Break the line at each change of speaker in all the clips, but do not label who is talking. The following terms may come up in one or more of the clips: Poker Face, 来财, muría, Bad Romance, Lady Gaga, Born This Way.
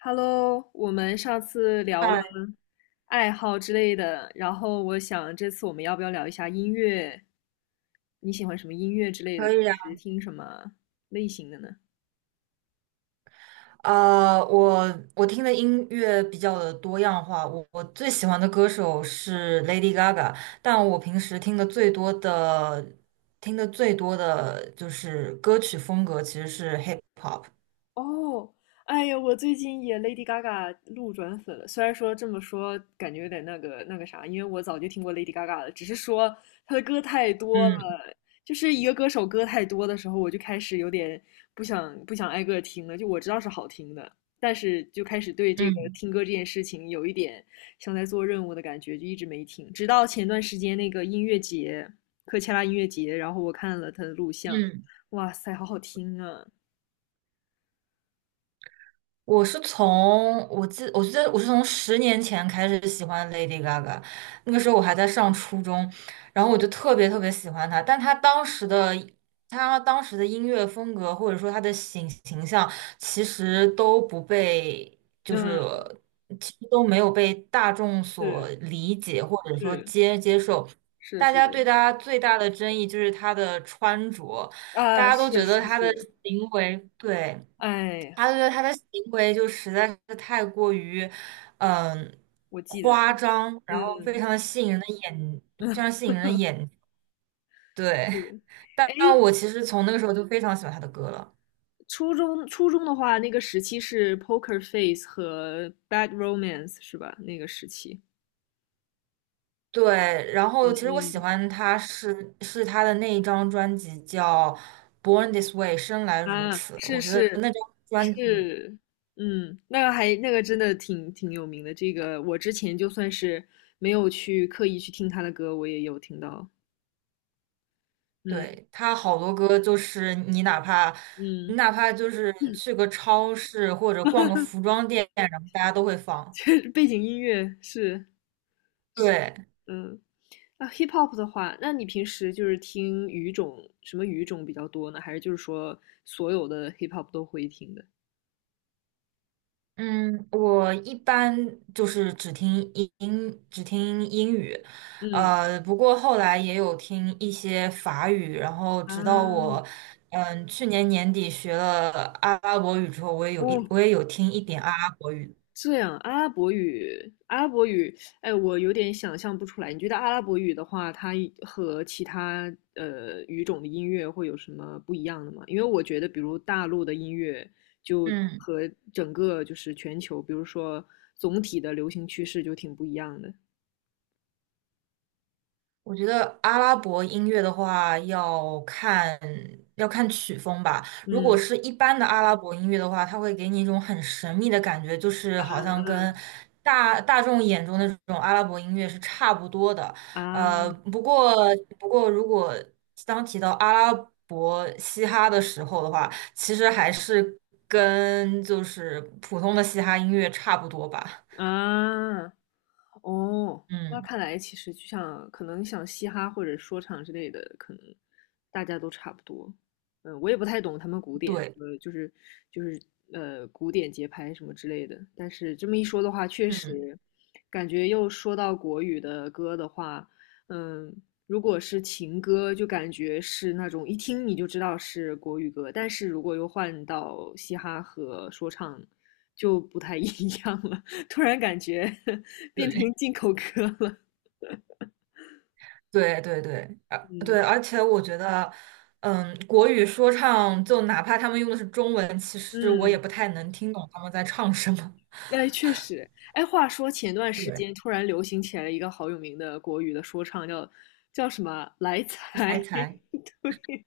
Hello，我们上次聊了
哎，
爱好之类的，然后我想这次我们要不要聊一下音乐？你喜欢什么音乐之类的？
可
平
以啊。
时听什么类型的呢？
呃，我我听的音乐比较的多样化，我最喜欢的歌手是 Lady Gaga，但我平时听的最多的就是歌曲风格其实是 hip hop。
哦，哎呀，我最近也 Lady Gaga 路转粉了。虽然说这么说，感觉有点那个啥，因为我早就听过 Lady Gaga 了，只是说她的歌太多了，
嗯
就是一个歌手歌太多的时候，我就开始有点不想挨个听了。就我知道是好听的，但是就开始对这个
嗯
听歌这件事情有一点像在做任务的感觉，就一直没听。直到前段时间那个音乐节，科切拉音乐节，然后我看了他的录像，
嗯。
哇塞，好好听啊！
我记得我是从10年前开始喜欢 Lady Gaga，那个时候我还在上初中，然后我就特别特别喜欢她，但她当时的音乐风格或者说她的形象，其实都不被就
嗯，
是其实都没有被大众所
是
理解或者说
是
接受，
是
大
是
家
的，
对她最大的争议就是她的穿着，大
啊，
家都
是
觉
是
得她的
是，
行为对。
哎呀，
他觉得他的行为就实在是太过于，嗯、
我记得，
夸张，然后非
嗯，
常的吸引人的眼，非常吸引人的眼，对。
是，
但
哎，
但我其实从那个时候就非常喜欢他的歌了，
初中的话，那个时期是 Poker Face 和 Bad Romance 是吧？那个时期，
对。然
嗯
后其实我喜
嗯，
欢他是他的那一张专辑叫《Born This Way》，生来如
啊，
此。
是
我觉得那
是
张专辑，
是，嗯，那个还那个真的挺有名的，这个我之前就算是没有去刻意去听他的歌，我也有听到，嗯
对，他好多歌就是你哪怕。你
嗯，
哪怕就是去个超市或者逛个服装店，然后大家都会 放。
实背景音乐是，
对，
嗯。啊，hip hop 的话，那你平时就是听语种，什么语种比较多呢？还是就是说所有的 hip hop 都会听的？
嗯，我一般就是只听英语，
嗯，
不过后来也有听一些法语，然后直到我，
啊，
嗯，去年年底学了阿拉伯语之后，
哦，
我也有听一点阿拉伯语，
这样，阿拉伯语，阿拉伯语，哎，我有点想象不出来。你觉得阿拉伯语的话，它和其他语种的音乐会有什么不一样的吗？因为我觉得，比如大陆的音乐，就
嗯。
和整个就是全球，比如说总体的流行趋势就挺不一样的。
我觉得阿拉伯音乐的话，要看曲风吧。如果
嗯，
是一般的阿拉伯音乐的话，它会给你一种很神秘的感觉，就是好
嗯
像跟
嗯
大众眼中的这种阿拉伯音乐是差不多的。呃，
啊。
不过不过，当提到阿拉伯嘻哈的时候的话，其实还是跟就是普通的嘻哈音乐差不多吧。
啊，哦，那
嗯，
看来其实就像可能像嘻哈或者说唱之类的，可能大家都差不多。嗯，我也不太懂他们古典什
对，
么，就是古典节拍什么之类的。但是这么一说的话，确
嗯。
实感觉又说到国语的歌的话，嗯，如果是情歌，就感觉是那种一听你就知道是国语歌，但是如果又换到嘻哈和说唱，就不太一样了。突然感觉 变成
对。
进口歌了。
对对对，啊
嗯
对，而且我觉得，嗯，国语说唱就哪怕他们用的是中文，其实我也
嗯，
不太能听懂他们在唱什么。
哎，确实，哎，话说前段 时
对，
间突然流行起来了一个好有名的国语的说唱，叫什么来财？
来一 猜。
对，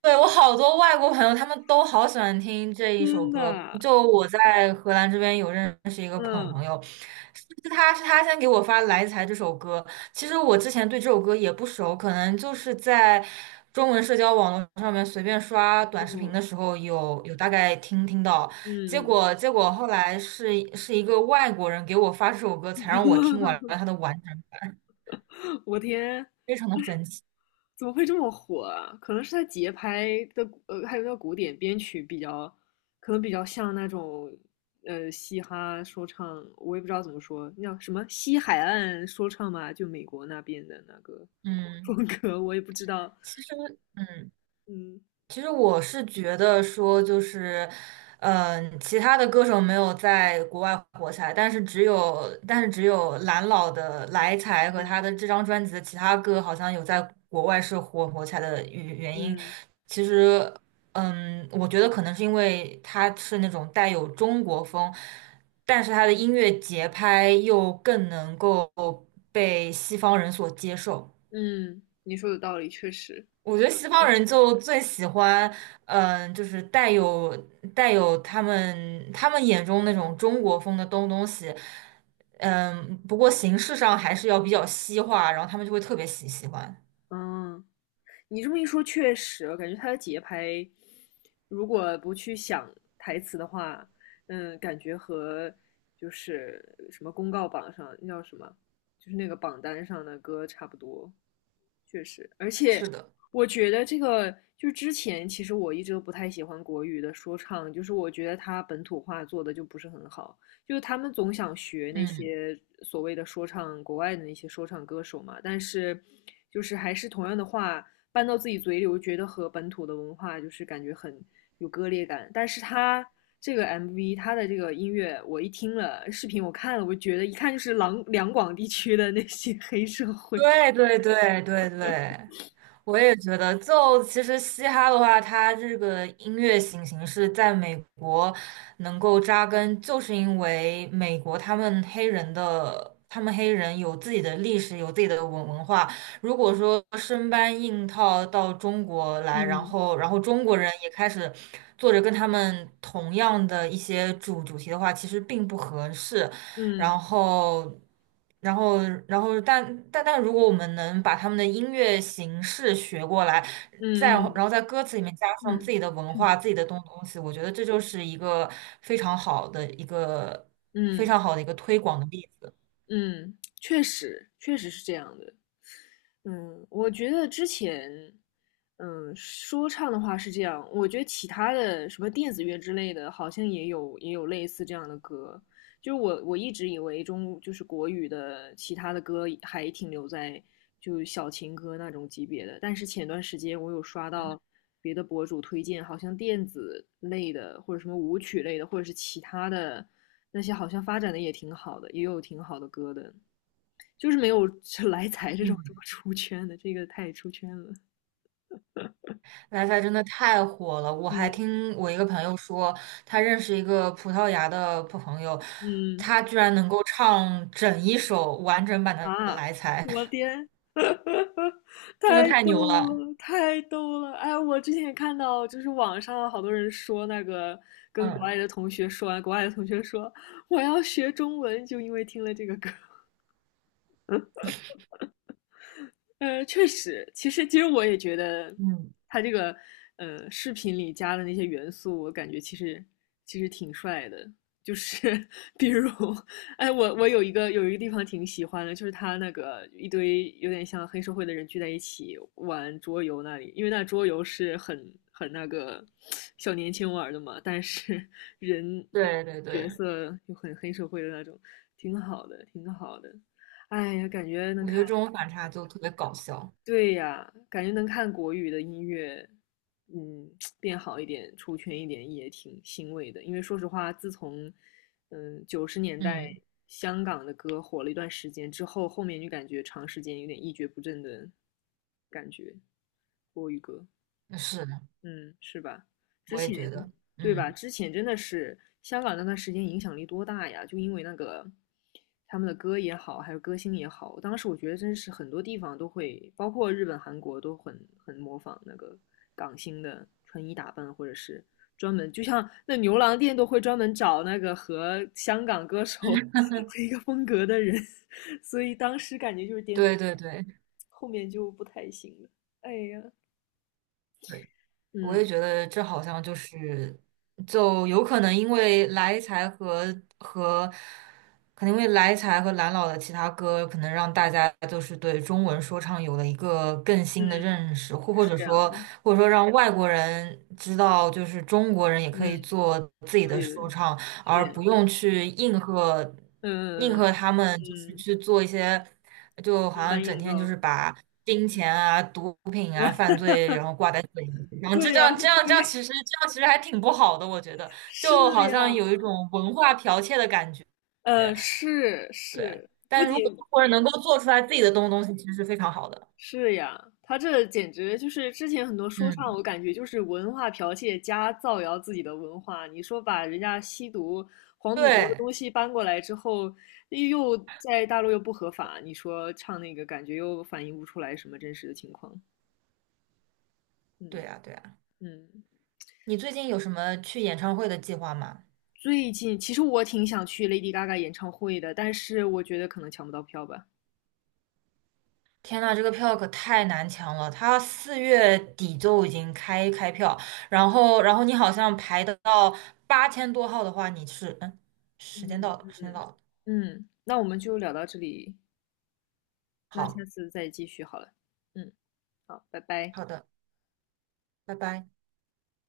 对，我好多外国朋友，他们都好喜欢听这一首
真
歌。
的，
就我在荷兰这边有认识一个朋
嗯
朋友，是是他是他先给我发《来财》这首歌。其实我之前对这首歌也不熟，可能就是在中文社交网络上面随便刷短视频
嗯
的时候有大概听到。
嗯
结果后来是一个外国人给我发这首歌，才让我听完
嗯，
了它的完整，
我天，
非常的神奇。
怎么会这么火啊？可能是他节拍的，还有那古典编曲比较，可能比较像那种，嘻哈说唱，我也不知道怎么说，那叫什么西海岸说唱嘛，就美国那边的那个
嗯，
风格，我也不知道。
其实嗯。
嗯
其实我是觉得说，就是，其他的歌手没有在国外火起来，但是只有蓝老的《来财》和他的
嗯
这张专辑的其他歌，好像有在国外是火起来的原因。
嗯
其实，嗯，我觉得可能是因为他是那种带有中国风，但是他的音乐节拍又更能够被西方人所接受。
嗯，你说的道理确实。
我觉得西方人就最喜欢，就是带有他们眼中那种中国风的东西，嗯，不过形式上还是要比较西化，然后他们就会特别喜欢。
嗯，你这么一说，确实，我感觉他的节拍，如果不去想台词的话，感觉和就是什么公告榜上那叫什么，就是那个榜单上的歌差不多。确实，而且
是的，
我觉得这个就是之前其实我一直都不太喜欢国语的说唱，就是我觉得他本土化做的就不是很好，就是他们总想学那
嗯，
些所谓的说唱国外的那些说唱歌手嘛，但是就是还是同样的话，搬到自己嘴里，我觉得和本土的文化就是感觉很有割裂感。但是他这个 MV,他的这个音乐，我一听了视频，我看了，我觉得一看就是两广地区的那些 黑社会。
对对对对对，我也觉得，就其实嘻哈的话，它这个音乐形式在美国能够扎根，就是因为美国他们黑人的，他们黑人有自己的历史，有自己的文化。如果说生搬硬套到中国来，
嗯
然后中国人也开始做着跟他们同样的一些主题的话，其实并不合适。然
嗯
后，然后，然后，但但，如果我们能把他们的音乐形式学过来，再
嗯
然后然
嗯
后在歌词里面加
嗯
上
嗯。
自己的文
嗯
化、自己的东西，我觉得这就是一个非常好的一个
嗯
推广的例子。
嗯，确实，确实是这样的。嗯，我觉得之前，说唱的话是这样，我觉得其他的什么电子乐之类的，好像也有类似这样的歌。就是我一直以为就是国语的其他的歌还停留在就小情歌那种级别的，但是前段时间我有刷
嗯
到别的博主推荐，好像电子类的或者什么舞曲类的，或者是其他的那些好像发展的也挺好的，也有挺好的歌的，就是没有 来财这种这么
嗯，
出圈的，这个太出圈了。
来财真的太火了，我还
嗯
听我一个朋友说，他认识一个葡萄牙的朋友，
嗯
他居然能够唱整一首完整版的
啊，
《来财》，
我天，
真的
太
太
逗
牛了。
了，太逗了！哎，我之前也看到，就是网上好多人说那个跟国
嗯
外的同学说，国外的同学说我要学中文，就因为听了这个歌。确实，其实我也觉得，
嗯。
他这个视频里加的那些元素，我感觉其实挺帅的。就是 比如，哎，我有一个地方挺喜欢的，就是他那个一堆有点像黑社会的人聚在一起玩桌游那里，因为那桌游是很那个小年轻玩的嘛，但是 人
对对
角
对，
色又很黑社会的那种，挺好的，挺好的。哎呀，感觉能
我觉得
看。
这种反差就特别搞笑。
对呀，感觉能看国语的音乐，嗯，变好一点、出圈一点也挺欣慰的。因为说实话，自从九十年代
嗯，
香港的歌火了一段时间之后，后面就感觉长时间有点一蹶不振的感觉，国语歌。
是的，
嗯，是吧？之
我也
前，
觉得，
对吧？
嗯，
之前真的是香港那段时间影响力多大呀？就因为那个他们的歌也好，还有歌星也好，当时我觉得真是很多地方都会，包括日本、韩国都很模仿那个港星的穿衣打扮，或者是专门，就像那牛郎店都会专门找那个和香港歌手 和一个风格的人，所以当时感觉就是
对对对
后面就不太行了。哎呀，
对，我也
嗯
觉得这好像就是，就有可能因为来财和和可能因为来财和蓝老的其他歌，可能让大家就是对中文说唱有了一个更新的
嗯，
认识，或
是
者
这样的。
说，或者说让外国人知道，就是中国人也可以
嗯，
做自己的
对的，
说
是
唱，
这
而不
样的。
用去应和
嗯
他们，就是
嗯，
去做一些，就好
生
像
搬
整
硬造。
天就是把金钱
嗯，
啊、毒品啊、犯罪，然后挂在嘴里，然后就
对
这
呀，
样 这样这样，其实这样其实还挺不好的，我觉得，
是
就好
呀，
像有一种文化剽窃的感觉。
是
对，
是，不
但如
仅
果中国能够做出来自己的东西，其实是非常好的。
是呀，他这简直就是之前很多说唱，
嗯，
我感觉就是文化剽窃加造谣自己的文化。你说把人家吸毒、黄赌毒的
对，
东西搬过来之后，又在大陆又不合法，你说唱那个感觉又反映不出来什么真实的情况。嗯
对啊，对啊。
嗯。
你最近有什么去演唱会的计划吗？
最近其实我挺想去 Lady Gaga 演唱会的，但是我觉得可能抢不到票吧。
天呐，这个票可太难抢了，它4月底就已经开票，然后你好像排得到8000多号的话，你是嗯，时间到
嗯
了，
嗯，
时间
嗯
到了，
嗯，那我们就聊到这里，那下
好
次再继续好了。嗯，好，拜拜。
好的，拜拜。